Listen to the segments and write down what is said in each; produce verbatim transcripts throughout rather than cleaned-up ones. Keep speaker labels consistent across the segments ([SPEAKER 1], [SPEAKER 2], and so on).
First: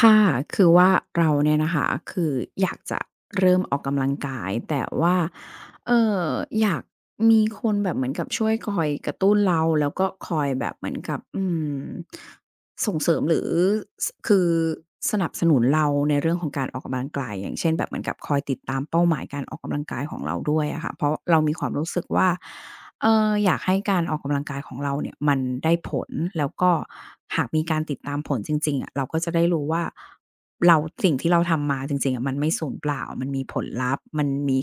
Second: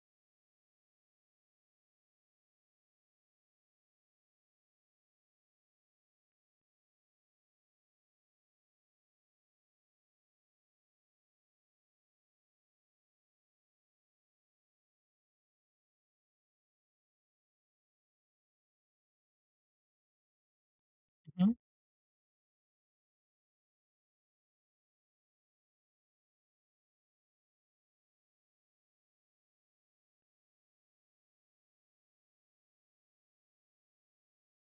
[SPEAKER 1] ค่ะคือว่าเราเนี่ยนะคะคืออยากจะเริ่มออกกำลังกายแต่ว่าเอ่ออยากมีคนแบบเหมือนกับช่วยคอยกระตุ้นเราแล้วก็คอยแบบเหมือนกับอืม ส่งเสริมหรือสคือสนับสนุนเราในเรื่องของการออกกำลังกายอย่างเช่นแบบเหมือนกับคอยติดตามเป้าหมายการออกกำลังกายของเราด้วยอะค่ะเพราะเรา
[SPEAKER 2] อื
[SPEAKER 1] มีความ
[SPEAKER 2] ม
[SPEAKER 1] รู้สึกว่าเอ่ออยากให้การออกกำลังกายของเราเนี่ยมันได้ผลแล้วก็หากมีการติดตามผลจริงๆอะเราก็จะได้รู้ว่าเราสิ่งที่เราทำมาจริงๆอะมันไม่สูญเปล่ามันมีผลลัพธ์มันมี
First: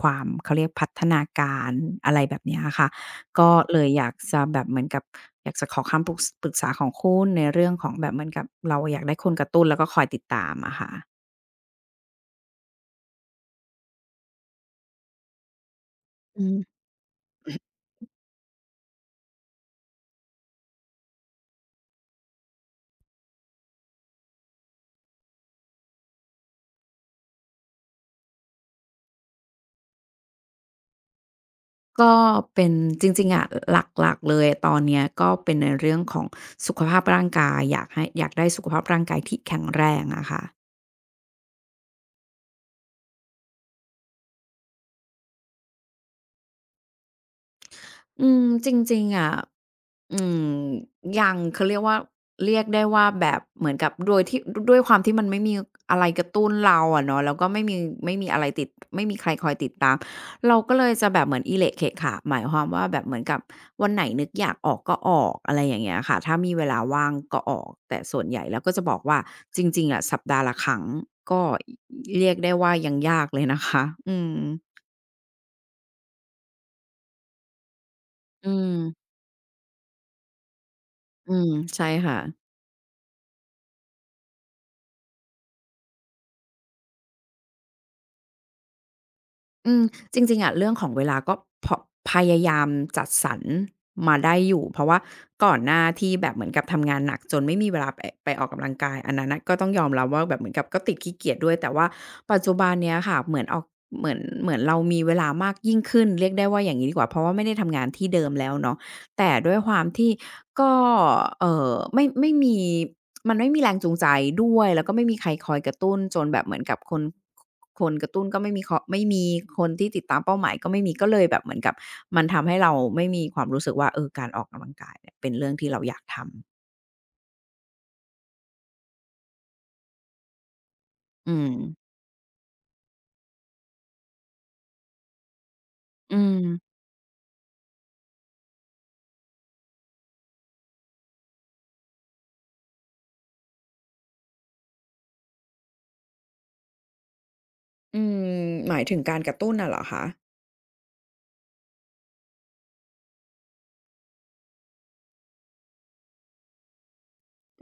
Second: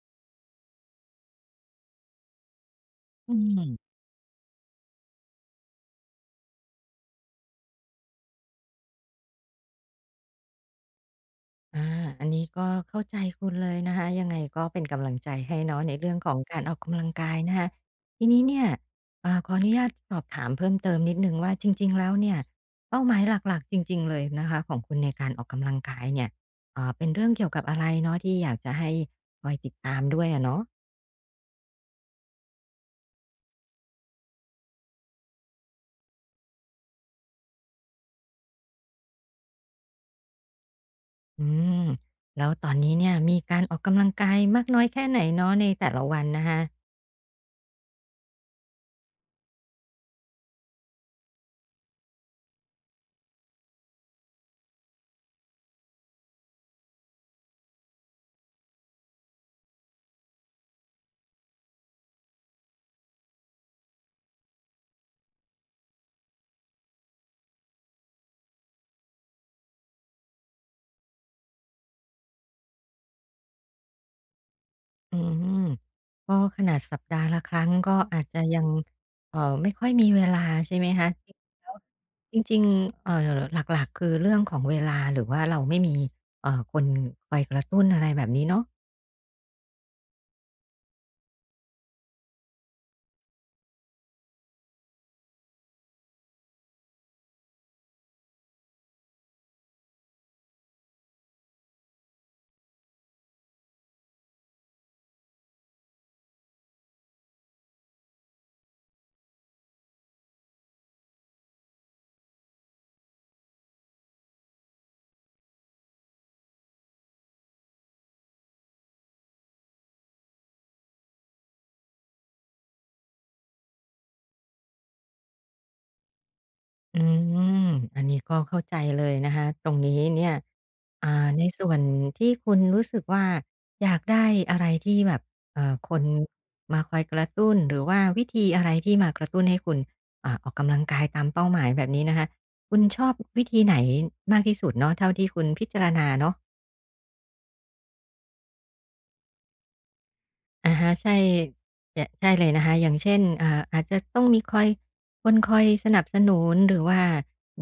[SPEAKER 1] ความเขาเรียกพัฒนาการอะไรแบบเนี้ยอะค่ะ
[SPEAKER 2] อื
[SPEAKER 1] ก็
[SPEAKER 2] ม
[SPEAKER 1] เลยอยากจะแบบเหมือนกับอยากจะขอคำปรึกปรึกษาของคุณในเรื่องของแบบเหมือนกับเราอยากได้คนกระตุ้นแล้วก็คอยติดตามอะค่ะ
[SPEAKER 2] อาอันนี้ก็เข้าใจคุณเลยนะคะยังไงก็เป็นกำลังใจให้เนาะในเรื่องของ
[SPEAKER 1] อื
[SPEAKER 2] การอ
[SPEAKER 1] ม
[SPEAKER 2] อกกำลังกายนะคะทีนี้เนี่ยอ่าขออนุญาตสอบถามเพิ่มเติมนิดหนึ่งว่าจริงๆแล้วเนี่ยเป้าหมายหลักๆจริงๆเลยนะคะของคุณในการออกกำลังกายเนี่ยอ่าเป็นเรื่องเกี่ยวกับอะไรเนาะที่อยากจะให้คอยติดตามด้วยอะเนาะ
[SPEAKER 1] ก็เป็นจริงๆอะหลักๆเลยตอนเนี้ยก็เป็นในเรื่องของสุขภาพร่างกายอยากให้อยากได้สุขภาพร่างกายที่แข็งแรงอะค่ะ
[SPEAKER 2] อืมแล้วตอนนี้เนี่ยมีการออกกำลังกายมากน้อยแค่ไหนเนาะในแต่ละวันนะคะ
[SPEAKER 1] อืมจริงๆอะอืมยังเขาเรียกว่าเรียกได้ว่าแบบเหมือนกับโดยที่ดด้วยความที่มันไม่มีอะไรกระตุ้นเราอะเนาะแล้วก็ไม่มีไม่มีอะไรติดไม่มีใครคอยติดตามเราก็เลยจะแบบเหมือนอิเหละเขะขะหมายความว่าแบบเหมือนกับวันไหนนึกอยากออกก็ออกอะไรอย่างเงี้ยค่ะถ้ามีเวลาว่างก็ออกแต่ส่วนใหญ่แล้วก็จะบอกว่าจริงๆอะสัปดาห์ละครั้งก็เรียกได้ว่ายังยากเลยนะคะอืม
[SPEAKER 2] อืมก็ขนาดสัปดาห์ละครั้งก็อาจจะ
[SPEAKER 1] อื
[SPEAKER 2] ยัง
[SPEAKER 1] ม
[SPEAKER 2] เอ่อไม่ค่อยมีเวลาใช่ไหมคะจ
[SPEAKER 1] อื
[SPEAKER 2] ริง
[SPEAKER 1] ม
[SPEAKER 2] แล้ว
[SPEAKER 1] ใช่ค่ะ
[SPEAKER 2] จริงๆเอ่อหลักๆคือเรื่องของเวลาหรือว่าเราไม่มีเอ่อคนคอยกระตุ้นอะไรแบบนี้เนาะ
[SPEAKER 1] อืมจริงๆอะเรื่องของเวลาก็พพยายามจัดสรรมาได้อยู่เพราะว่าก่อนหน้าที่แบบเหมือนกับทำงานหนักจนไม่มีเวลาไปไปออกกำลังกายอันนั้นน่ะก็ต้องยอมรับว่าแบบเหมือนกับก็ติดขี้เกียจด้วยแต่ว่าปัจจุบันเนี้ยค่ะเหมือนออกเหมือนเหมือนเรามีเวลามากยิ่งขึ้นเรียกได้ว่าอย่างงี้ดีกว่าเพราะว่าไม่ได้ทำงานที่เดิมแล้วเนาะ แต่ด้วยความที่ก็เอ่อไม่ไม่มีมันไม่มีแรงจูงใจด้วยแล้วก็ไม่มีใครคอยกระตุ้นจนแบบเหมือนกับคนคนกระตุ้นก็ไม่มีคไม่มีคนที่ติดตามเป้าหมายก็ไม่มีก็เลยแบบเหมือนกับมันทำให้เราไม่มีความรู้สึกว่าเออการออกกำลังกายเนี่ยเป็นเรื่องที่เราอยากทำ
[SPEAKER 2] อืมอันนี้ก็เข้าใจเลยนะคะตรงนี้เนี่ยอ่า
[SPEAKER 1] อื
[SPEAKER 2] ใน
[SPEAKER 1] ม
[SPEAKER 2] ส่วนที่คุณรู้สึกว่าอยากได้อะไรที่แบบเอ่อคน
[SPEAKER 1] อืม
[SPEAKER 2] มาคอยกระตุ้นหรือว่าวิธีอะไรที่มากระตุ้นให้คุณอ่าออกกำลังกายตามเป้าหมายแบบนี้นะคะคุณชอบวิธีไหนมากที่สุดเนาะเท่าที่คุณพิจารณาเนาะ
[SPEAKER 1] อืมหมายถึงการกระตุ้นน่ะเหรอคะ
[SPEAKER 2] อะฮะใช่จะใช่เลยนะคะอย่างเช่นอ่าอาจจะต้องมีคอยคนคอยสนับสนุนหรือว่า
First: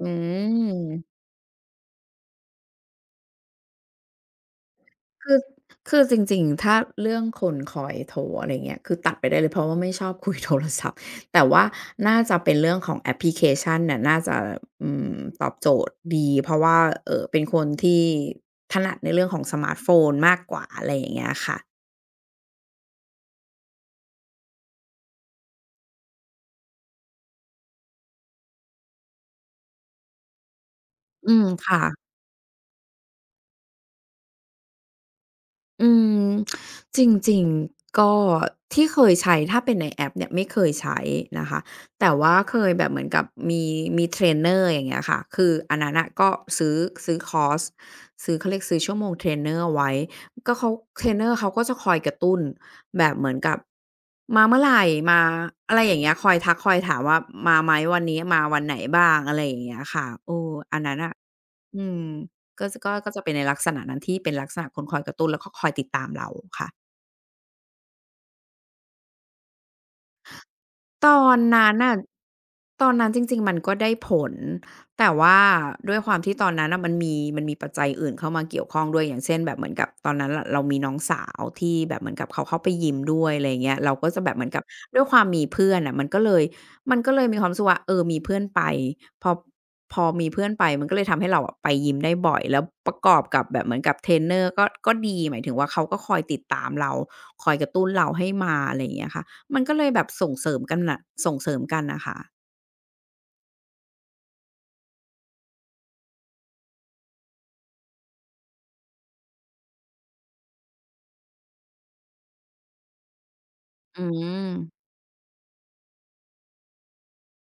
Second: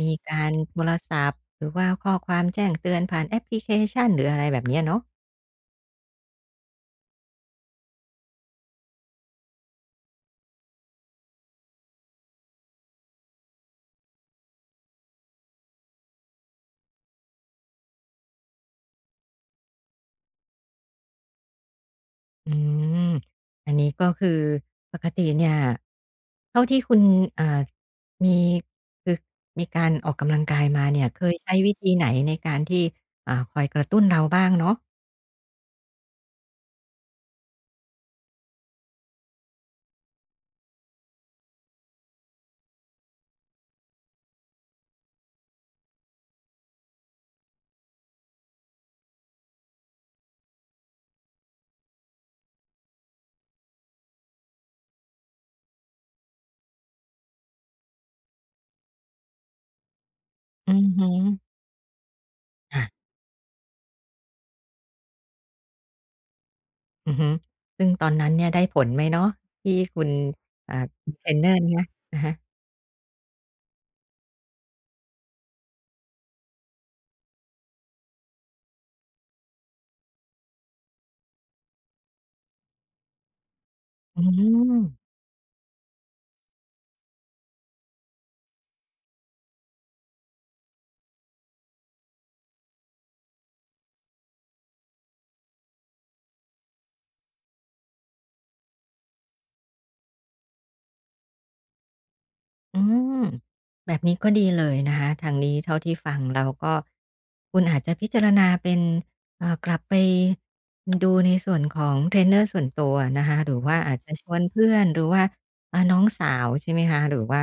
[SPEAKER 1] อื
[SPEAKER 2] มีการโทร
[SPEAKER 1] ม
[SPEAKER 2] ศัพท์หรือว่าข้อความแจ้งเตือนผ่านแอปพลิเคชันหรืออะไรแบบเนี้ยเนาะ
[SPEAKER 1] คือคือจริงๆ ถ้าเรื่องคนคอยโทรอะไรเงี้ยคือตัดไปได้เลยเพราะว่าไม่ชอบคุยโทรศัพท์ แต่ว่าน่าจะเป็นเรื่องของแอปพลิเคชันน่ะน่าจะอืมตอบโจทย์ดีเพราะว่าเอ่อเป็นคนที่ถนัดในเรื่องของสมาร์ตโฟนมากกว่าอะไรอย่างเงี้ยค่ะ
[SPEAKER 2] อืมอันนี้ก็คือปกติเนี่ยเท่าที่คุณอ่ามีคือมีการออกกำลังกายมาเนี่ยเค
[SPEAKER 1] อื
[SPEAKER 2] ย
[SPEAKER 1] ม
[SPEAKER 2] ใช้วิ
[SPEAKER 1] ค่ะ
[SPEAKER 2] ธีไหนในการที่อ่าคอยกระตุ้นเราบ้างเนาะ
[SPEAKER 1] อืมจริงๆก็ที่เคยใช้ถ้าเป็นในแอปเนี่ยไม่เคยใช้นะคะแต่ว่าเคยแบบเหมือนกับมีมีเทรนเนอร์อย่างเงี้ยค่ะคืออันนั้นน่ะก็ซื้อซื้อคอร์สซื้อเขาเรียกซื้อชั่วโมงเทรนเนอร์ไว้ก็เขาเทรนเนอร์เขาก็จะคอยกระตุ้นแบบเหมือนกับมาเมื่อไรมาอะไรอย่างเงี้ยคอยทักคอยถามว่ามาไหมวันนี้มาวันไหนบ้างอะไรอย่างเงี้ยค่ะเออ
[SPEAKER 2] อื
[SPEAKER 1] อัน
[SPEAKER 2] อ
[SPEAKER 1] นั้น
[SPEAKER 2] ฮึ
[SPEAKER 1] น่ะอืม ก็จะก็ก็จะเป็นในลักษณะนั้นที่เป็นลักษณะคนคอยกระตุ้นแล้วก็คอยติดตามเราค่ะ
[SPEAKER 2] อือฮึซึ่งตอนนั้นเนี่ยได้ผลไหมเนาะที่คุณอ่า
[SPEAKER 1] ตอ
[SPEAKER 2] เทร
[SPEAKER 1] น
[SPEAKER 2] นเนอร์
[SPEAKER 1] นั้น
[SPEAKER 2] เนี่ย
[SPEAKER 1] น่ะ
[SPEAKER 2] อะฮะ
[SPEAKER 1] ตอนนั้นจริงๆมันก็ได้ผลแต่ว่าด้วยความที่ตอนนั้นน่ะมันมีมันมีปัจจัยอื่นเข้ามาเกี่ยวข้องด้วยอย่างเช่นแบบเหมือนกับตอนนั้นน่ะเรามีน้องสาวที่แบบเหมือนกับเขาเข้าไปยิมด้วยอะไรอย่างเงี้ยเราก็จะ
[SPEAKER 2] อื
[SPEAKER 1] แบบเหมือนกับ
[SPEAKER 2] ม
[SPEAKER 1] ด้วยความมีเพื่อนน่ะมันก็เลยมันก็เลยมีความรู้สึกว่าเออมีเพื่อนไปพอพอมีเพื่อนไปมันก็เลยทำให้เราอะไปยิมได้บ่อยแล้วประกอบกับแบบเหมือนกับเทรนเนอร์ก็ก็ดีหมายถึงว่าเขาก็คอยติดตามเราคอยกระตุ้นเราให้มาอะไรอย่างเงี้ยค่ะ มันก็เลยแบบส่งเสริมกันน่ะส่งเสริมกันน่ะค่ะ
[SPEAKER 2] อืมแบบนี้ก็ดีเลยนะคะทางนี้เท่าที่ฟังเราก็คุณอาจจะพิจารณาเป็นเอ่อกลับไปดูในส่วนของเทรนเนอร์ส่วนตัวนะคะหรือว่าอาจ
[SPEAKER 1] อื
[SPEAKER 2] จะชวนเพื่อ
[SPEAKER 1] ม
[SPEAKER 2] นหรือว่าเอ่อน้องสาวใช่ไหมคะหรือว่า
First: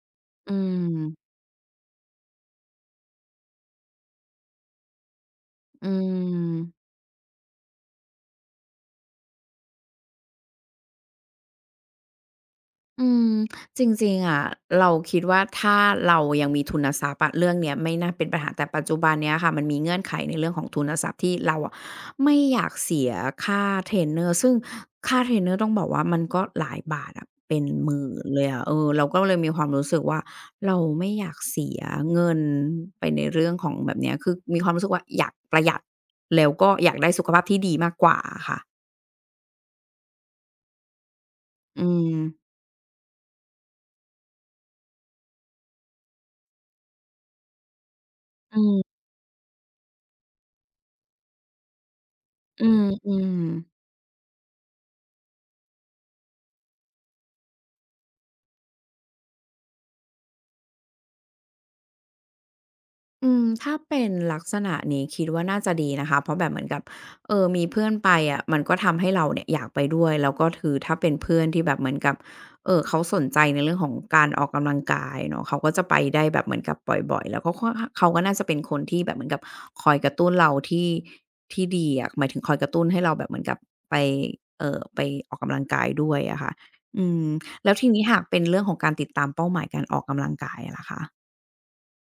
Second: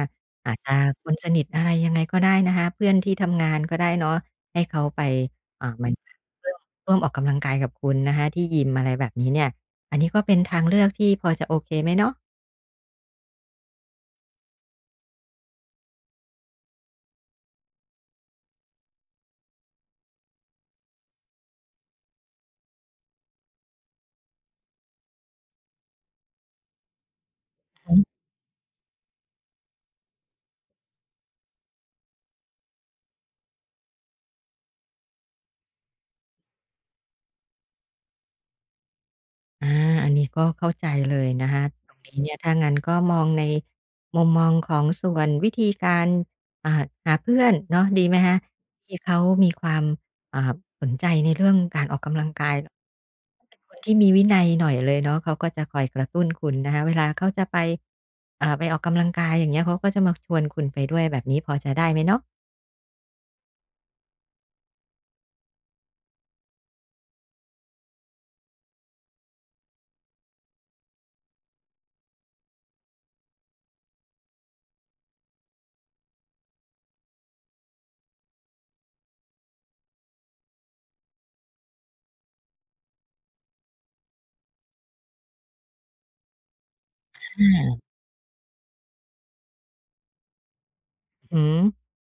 [SPEAKER 1] อื
[SPEAKER 2] อาจจะคนส
[SPEAKER 1] ม
[SPEAKER 2] นิทอะไรยังไงก็ได้นะคะเพื่อนที่ทำงานก็ได้เนาะให้เขาไปเอ่
[SPEAKER 1] อื
[SPEAKER 2] เมือนร่วม
[SPEAKER 1] ม
[SPEAKER 2] ร่วมออกกำลังกายกับคุณนะคะที่ยิมอะไรแบบนี้เนี่ยอันนี้ก็เป็นทางเลือกที่พอจะโอเคไหมเนาะ
[SPEAKER 1] อืมจริงๆอะเราคิดว่าถ้าเรายังมีทุนทรัพย์อะเรื่องเนี้ยไม่น่าเป็นปัญหาแต่ปัจจุบันเนี้ยค่ะมันมีเงื่อนไขในเรื่องของทุนทรัพย์ที่เราอะไม่อยากเสียค่าเทรนเนอร์ซึ่งค่าเทรนเนอร์ต้องบอกว่ามันก็หลายบาทอะเป็นหมื่นเลยอะเออเราก็เลยมีความรู้สึกว่าเราไม่อยากเสียเงินไปในเรื่องของแบบเนี้ยคือมีความรู้สึกว่าอยากประหยัดแล้วก็อยากได้สุขภาพที่ดีมากกว่าอะค่ะ
[SPEAKER 2] อาอันนี้ก็เข้าใจเลยนะคะ
[SPEAKER 1] อื
[SPEAKER 2] ตรง
[SPEAKER 1] ม
[SPEAKER 2] นี้เนี่ยถ้างั้นก็มองในมุมมองของส่วนวิธีการอ่าหาเพื่อนเนาะดีไหมคะ
[SPEAKER 1] อืม
[SPEAKER 2] ที่เขามีความอ่าสนใจในเรื่องการออกกำลังกาย
[SPEAKER 1] อืม
[SPEAKER 2] เป็นคน
[SPEAKER 1] ๆ
[SPEAKER 2] ที่มีวินัยหน่อยเลยเนาะเขาก็จะคอยกระตุ้นคุณนะคะเวลาเขาจะไปอ่าไปออกกำลังกายอย่างเงี้ยเขาก็จะมาชวนคุณไปด้วยแบบนี้พอจะได้ไหมเนาะ
[SPEAKER 1] อืมถ้าเป็นลักษณะนี้คิดว่าน่าจะดีนะคะเพราะแบบเหมือนกับเออมีเพื่อนไปอะมันก็ทำให้เราเนี่ยอยากไปด้วยแล้วก็คือถ้าเป็นเพื่อนที่แบบเหมือนกับเอ่อเขาสนใจในเรื่องของการออกกำลังกายเนาะเขาก็จะไปได้แบบเหมือนกับบ่อยๆแล้วก็ค่อนข้างเขาก็น่าจะเป็นคนที่แบบเหมือนกับคอยกระตุ้นเราที่ที่ดีอะหมายถึงคอยกระตุ้นให้เราแบบเหมือนกับไปเอ่อไปออกกำลังกายด้วยอะค่ะอืม
[SPEAKER 2] อ
[SPEAKER 1] แล้ว
[SPEAKER 2] า
[SPEAKER 1] ทีนี้หากเป็นเรื่องของการติดตามเป้าหมายการออกกำลังกายอะล่ะคะ
[SPEAKER 2] อืม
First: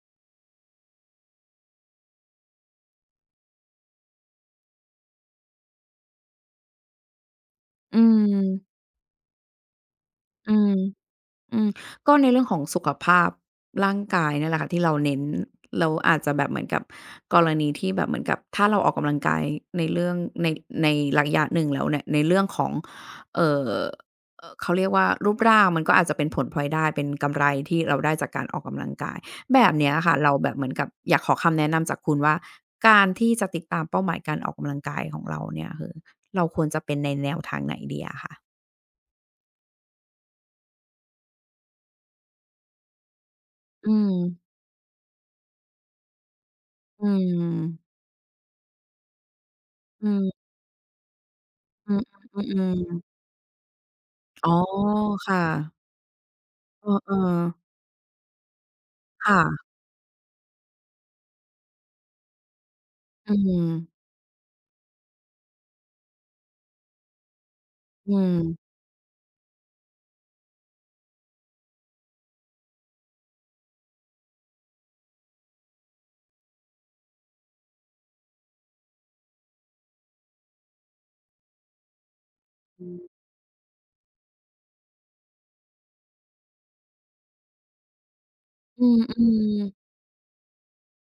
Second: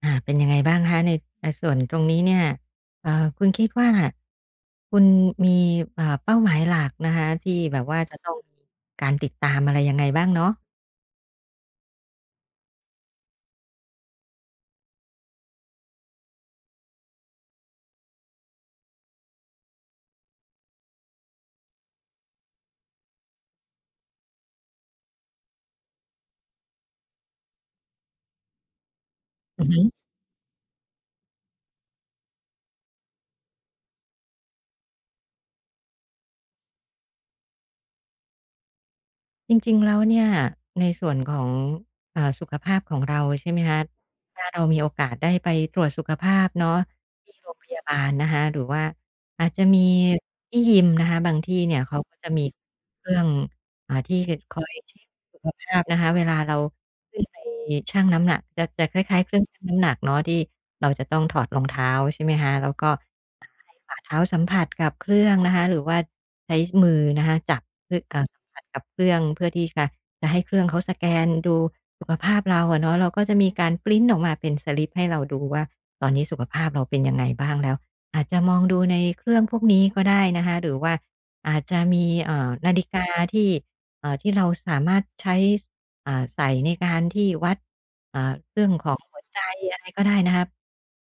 [SPEAKER 2] อ่าเป็นยังไงบ้างคะในในส่วนตรงนี้เนี่ยเอ่อคุณคิดว่าคุณมีอ่าเป้าหมายหลักนะคะที่แบบ
[SPEAKER 1] อื
[SPEAKER 2] ว่าจะต้องมี
[SPEAKER 1] ม
[SPEAKER 2] การติดตามอะไรยังไงบ้างเนาะ
[SPEAKER 1] อืม อืมก็ในเรื่องของสุขภาพร่างกายเนี่ยแหละค่ะที่เราเน้นเราอาจจะแบบเหมือนกับกรณีที่แบบเหมือนกับถ้าเราออกกำลังกายในเรื่องในในระยะหนึ่งแล้วเนี่ยในเรื่องของเอ่อเอ่อเขาเรียกว่ารูปร่างมันก็อาจจะเป็นผลพลอยได้เป็นกำไรที่เราได้จากการออกกำลังกายแบ
[SPEAKER 2] อือ
[SPEAKER 1] บ
[SPEAKER 2] ฮึ
[SPEAKER 1] เนี้ยค่ะเราแบบเหมือนกับอยากขอคำแนะนำจากคุณว่าการที่จะติดตามเป้าหมายการออกกำลังกายของเราเนี่ยคือเราควรจะเป็นในแนวทางไหนดีอะคะ
[SPEAKER 2] จริงๆแล้วเนี่ยในส่วนของอ่าสุขภาพของเราใช่ไหมคะ
[SPEAKER 1] อืม
[SPEAKER 2] ถ้าเรามีโอกาสได้ไปตรวจสุขภาพเนาะ
[SPEAKER 1] อื
[SPEAKER 2] ที่โรงพยา
[SPEAKER 1] ม
[SPEAKER 2] บาลนะคะหรือว่าอาจจะมี
[SPEAKER 1] อืม
[SPEAKER 2] ที่ยิมนะคะบางที่เนี่ย
[SPEAKER 1] อื
[SPEAKER 2] เขา
[SPEAKER 1] ม
[SPEAKER 2] ก็จะมี
[SPEAKER 1] อื
[SPEAKER 2] เค
[SPEAKER 1] ม
[SPEAKER 2] รื่องอ่าที่
[SPEAKER 1] ๆอ๋อ
[SPEAKER 2] คอยเช็กสุ
[SPEAKER 1] ค่ะ
[SPEAKER 2] ขภาพนะคะเวลาเรา
[SPEAKER 1] เออ
[SPEAKER 2] ขึ้นไป
[SPEAKER 1] ๆ
[SPEAKER 2] ชั่งน้ำหนักจะจะคล้ายๆเค
[SPEAKER 1] ค่ะ
[SPEAKER 2] รื่องชั่งน้ำหนักเนาะที่เราจะต้องถอดรองเท้าใช่ไหมคะแล้วก็
[SPEAKER 1] อื
[SPEAKER 2] อ่าให้ฝ่า
[SPEAKER 1] ม
[SPEAKER 2] เท้าสัมผัสกับเครื่องนะคะหรือว่าใช้มือนะคะจับร
[SPEAKER 1] อื
[SPEAKER 2] อ่าสัมผัส
[SPEAKER 1] ม
[SPEAKER 2] กับเครื่องเพื่อที่จะจะให้เครื่องเขาสแกนดูสุขภาพเราอะเนาะเราก็จะมีการพรินต์ออกมาเป็นสลิปให้เราดูว่าตอนนี้สุขภาพเราเป็นยังไงบ้างแล้วอาจจะมองดูในเครื่องพวกนี้ก็ได้นะคะหรือว่าอาจจะมีเอ่อนาฬิกาที่เอ่อที่เราสามารถใช้ อ่าใส่ในการที่วัดอ่าเรื่อง
[SPEAKER 1] อื
[SPEAKER 2] ของ
[SPEAKER 1] ม
[SPEAKER 2] หัวใจอะไรก็
[SPEAKER 1] ๆ
[SPEAKER 2] ได้นะครับ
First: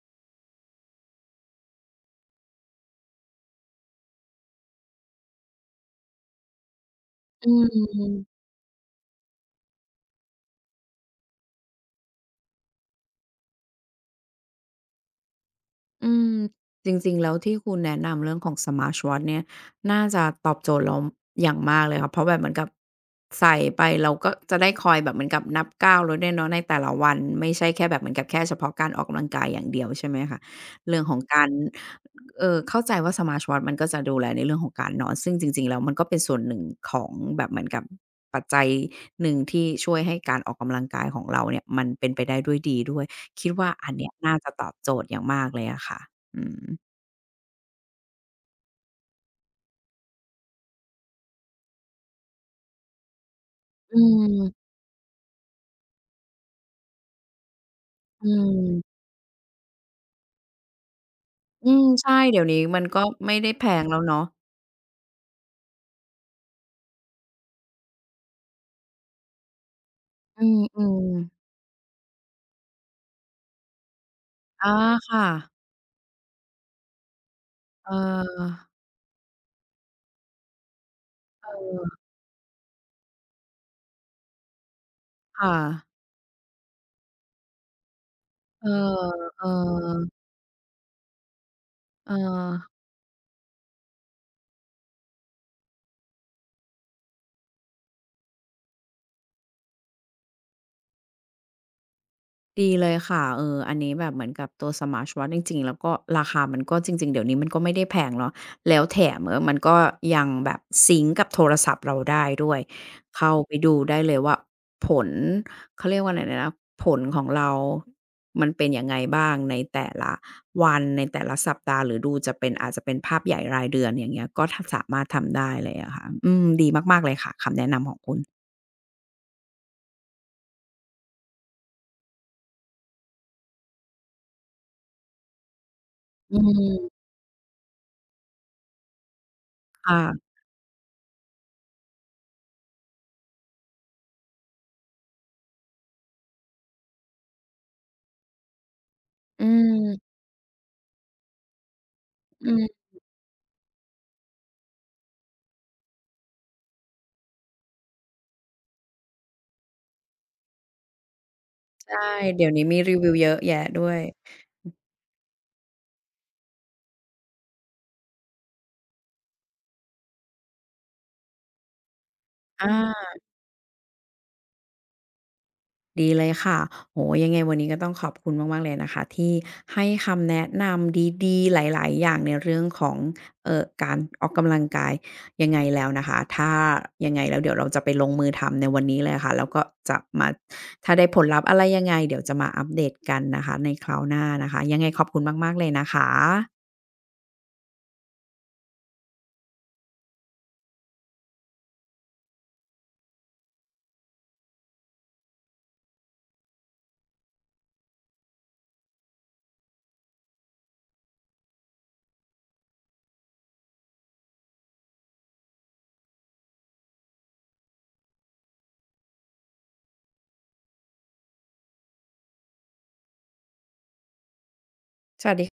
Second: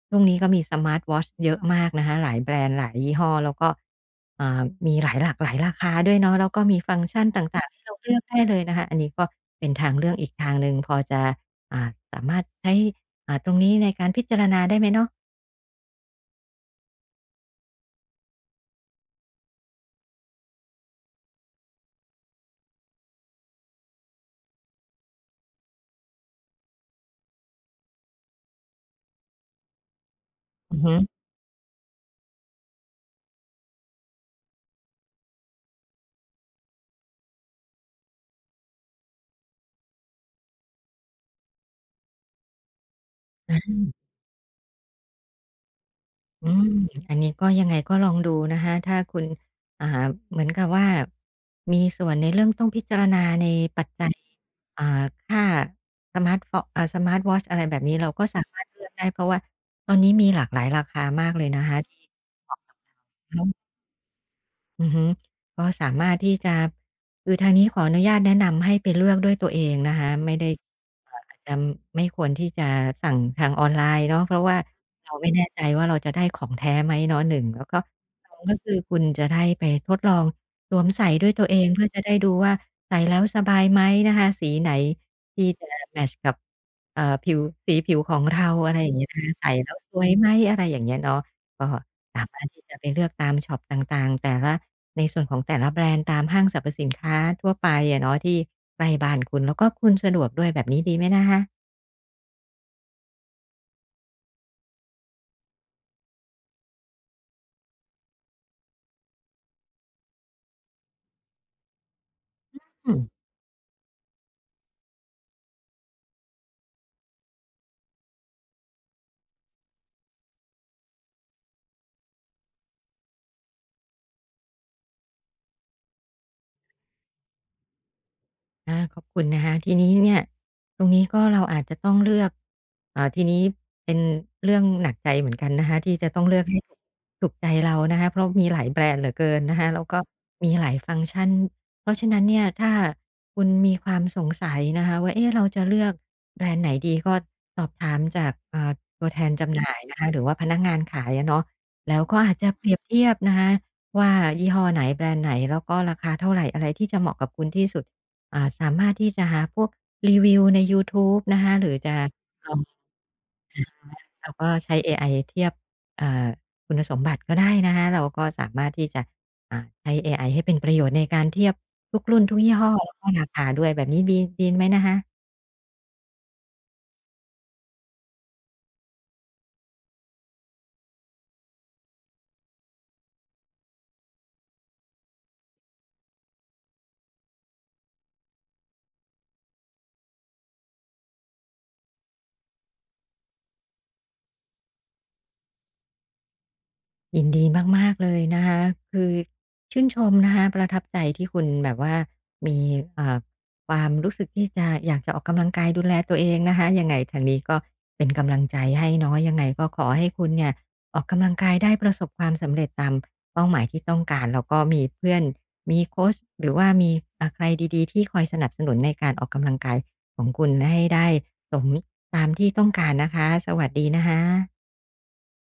[SPEAKER 2] ช่วงนี้ก็มี Smart Watch เยอะมากนะคะหลายแบรนด์หลายยี่ห้อแล้วก็อ่ามีหลายหลากหลายราคาด้วยเนาะแล้วก็มีฟังก์ชัน
[SPEAKER 1] อื
[SPEAKER 2] ต่างๆให้เราเลือก
[SPEAKER 1] ม
[SPEAKER 2] ได้เลยนะคะอันนี้ก็เป็นทางเลือกอีกทางหนึ่งพอจะอ่าสามารถใช้อ่าตรงนี้ในการพิจารณาได้ไหมเนาะ
[SPEAKER 1] อืมจริงๆแล้วที่คุณแนะนำเรื่องของ Smartwatch เนี่ยน่าจะตอบโจทย์เราอย่างมากเลยค่ะเพราะแบบเหมือนกับใส่ไปเราก็จะได้คอยแบบเหมือนกับนับก้าวเราด้วยเนาะในแต่ละวันไม่ใช่แค่แบบเหมือนกับแค่เฉพาะการออกกำลังกายอย่างเดียวใช่ไหมคะ
[SPEAKER 2] อือฮึ
[SPEAKER 1] เรื่องของการเอ่อเข้าใจว่า Smartwatch มันก็จะดูแลในเรื่องของการนอนซึ่งจริงๆแล้วมันก็เป็นส่วนหนึ่งของแบบเหมือนกับปัจจัยหนึ่งที่ช่วยให้การออกกำลังกายของเราเนี่ยมันเป็นไปได้ด้วยดีด้วย คิดว่าอันเนี้ยน่าจะตอบโจทย์อย่างมากเลยอะค่ะอื
[SPEAKER 2] อืม
[SPEAKER 1] ม
[SPEAKER 2] อันนี้ก็ยังไงก็ลองดูนะคะถ้าคุณอ่าเหมือนกับว่ามีส่วนในเรื่องต้องพิจารณาในปัจ
[SPEAKER 1] อื
[SPEAKER 2] จัย
[SPEAKER 1] ม
[SPEAKER 2] อ่าค่าสมาร์ตฟออ่าสมาร์ตวอตช์อะไรแบบนี้เราก็
[SPEAKER 1] อื
[SPEAKER 2] สามารถเลือก
[SPEAKER 1] ม
[SPEAKER 2] ได้เพราะว่าตอนนี้มีหลากหลายราคามากเลยนะ
[SPEAKER 1] อื
[SPEAKER 2] คะ
[SPEAKER 1] ม
[SPEAKER 2] ที่
[SPEAKER 1] ใช่เดี๋ยวนี้มันก็ไม่ได้แพ งแล้วเนาะ
[SPEAKER 2] อือฮึก็สามารถที่จะคือทางนี้ขออนุญาตแนะนำให้ไปเลือกด้วยตัวเองนะคะไม่
[SPEAKER 1] อื
[SPEAKER 2] ได้
[SPEAKER 1] มอืม
[SPEAKER 2] อ่าอาจจะไม่ควรที่จะสั่งทางออนไลน์เนาะเพราะว่า
[SPEAKER 1] อา
[SPEAKER 2] เรา
[SPEAKER 1] ค่ะ
[SPEAKER 2] ไม่แน่ใจว่าเราจะได้ของแท้ไหมเนาะหนึ่งแล้วก็
[SPEAKER 1] เ
[SPEAKER 2] สองก็
[SPEAKER 1] ออ
[SPEAKER 2] คือคุณจะได้ไปทดลองสวมใส่ด้วยตัวเอง
[SPEAKER 1] เออ
[SPEAKER 2] เพื่อจะได้ดูว่าใส่แล้วสบายไหมนะคะสีไหนที่
[SPEAKER 1] ค่ะ
[SPEAKER 2] จะแมทช์กับเอ่อผิวสีผิวของเรา
[SPEAKER 1] เออ
[SPEAKER 2] อะไรอย่างเงี้ยนะคะ
[SPEAKER 1] เอ
[SPEAKER 2] ใส่แล้วสว
[SPEAKER 1] อ
[SPEAKER 2] ยไหมอะไรอย่างเงี้ยเนาะก็
[SPEAKER 1] เออ
[SPEAKER 2] สามารถที่จะไปเลือกตามช็อปต่างๆแต่ละ ในส่วนของแต่ละแบรนด์ตามห้างสรรพสินค้าทั่วไปอะเนาะที่ใกล้บ้านคุณแล้วก็คุณสะดวกด้วยแบบนี้ดีไหมนะคะ
[SPEAKER 1] ดีเลยค่ะเอออันนี้แบบเหมือนกับตัว Smartwatch จริงๆแล้วก็ราคามันก็จริงๆเดี๋ยวนี้มันก็ไม่ได้แพงเนาะแล้วแถมเออมันก็ยังแบบซิงก์กับโทรศัพท์เราได้ด้วย
[SPEAKER 2] อืม
[SPEAKER 1] เข้าไปดูได้เลยว่าผลเขาเรียกว่าไรนะผลของเรามันเป็นยังไงบ้างในแต่ละวันในแต่ละสัปดาห์หรือดูจะเป็นอาจจะเป็นภาพใหญ่รายเดือนอย่างเงี้ยก็ทำสามารถทำได้เลยอะค่ะอืมดีมากๆเลยค่ะคำแนะนำของคุณ
[SPEAKER 2] อาขอบคุณนะคะทีนี้เนี่ยตรงนี้ก็เราอาจจะต้องเลือกอ่าทีนี้เป็นเรื่องหนักใจเหมือนกันนะคะที่จะต้อง
[SPEAKER 1] อื
[SPEAKER 2] เลือกให้ถูก
[SPEAKER 1] ม
[SPEAKER 2] ถูกใจเรานะคะเพราะมีหลายแบรนด์เหลือเกินนะคะแล้วก็
[SPEAKER 1] ค่ะ
[SPEAKER 2] มีหลายฟังก์ชันเพราะฉะนั้นเนี่ยถ้าคุณมีความสงสัยนะคะว่าเอ๊ะเราจะเลือกแบรนด์ไหนดีก็สอบถามจากอ่าตัวแทน
[SPEAKER 1] อื
[SPEAKER 2] จำหน่ายนะคะ
[SPEAKER 1] ม
[SPEAKER 2] หรือว่าพนักงานขายอะเนาะแล้วก็อาจ
[SPEAKER 1] อื
[SPEAKER 2] จะ
[SPEAKER 1] ม
[SPEAKER 2] เปรียบเทียบนะคะว่ายี่ห้อไหนแบรนด์ไหนแล้วก็ราคาเท่าไรอะไรที่จะเหมาะกับคุณที่สุด อ่าสามารถที่จะหาพวกรีวิวในยูทูบนะคะหรือจะ
[SPEAKER 1] ใช่ เดี๋
[SPEAKER 2] ล
[SPEAKER 1] ยว
[SPEAKER 2] อง
[SPEAKER 1] นี้มีรีวิวเยอะแยะด้วย
[SPEAKER 2] เราก็ใช้เอไอเทียบอ่าคุณสมบัติก็ได้นะคะเราก็สามารถที่จะอ่าใช้เอไอให้เป็นประโยชน์ในการเทียบทุกรุ่นทุกยี่ห้อแล้วก็
[SPEAKER 1] อา
[SPEAKER 2] ราคาด้วยแบบนี้ดีดีไหมนะคะ
[SPEAKER 1] ดีเลยค่ะโอ้โฮยังไงวันนี้ก็ต้องขอบคุณมากๆเลยนะคะที่ให้คำแนะนำดีๆหลายๆอย่างในเรื่องของเอ่อการออกกำลังกายยังไงแล้วนะคะ ถ้ายังไงแล้วเดี๋ยวเราจะไปลงมือทำในวันนี้เลยค่ะแล้วก็จะมาถ้าได้ผลลัพธ์อะไรยังไงเดี๋ยวจะมาอัปเดตกันนะคะในคราวหน้านะคะ ยังไงขอบคุณมากๆเลยนะคะ
[SPEAKER 2] ยินดีมากๆเลยนะคะคือชื่นชมนะคะประทับใจที่คุณแบบว่ามีอ่าความรู้สึกที่จะอยากจะออกกำลังกายดูแลตัวเองนะคะยังไงทางนี้ก็เป็นกำลังใจให้เนาะยังไงก็ขอให้คุณเนี่ยออกกำลังกายได้ประสบความสำเร็จตามเป้าหมายที่ต้องการแล้วก็มีเพื่อนมีโคชหรือว่ามีอ่าใครดีๆที่คอยสนับสนุนในการออกกำลังกายของคุณให้ได้สมตามที่ต้องการนะคะสวัสดีนะคะ
[SPEAKER 1] สวัสดี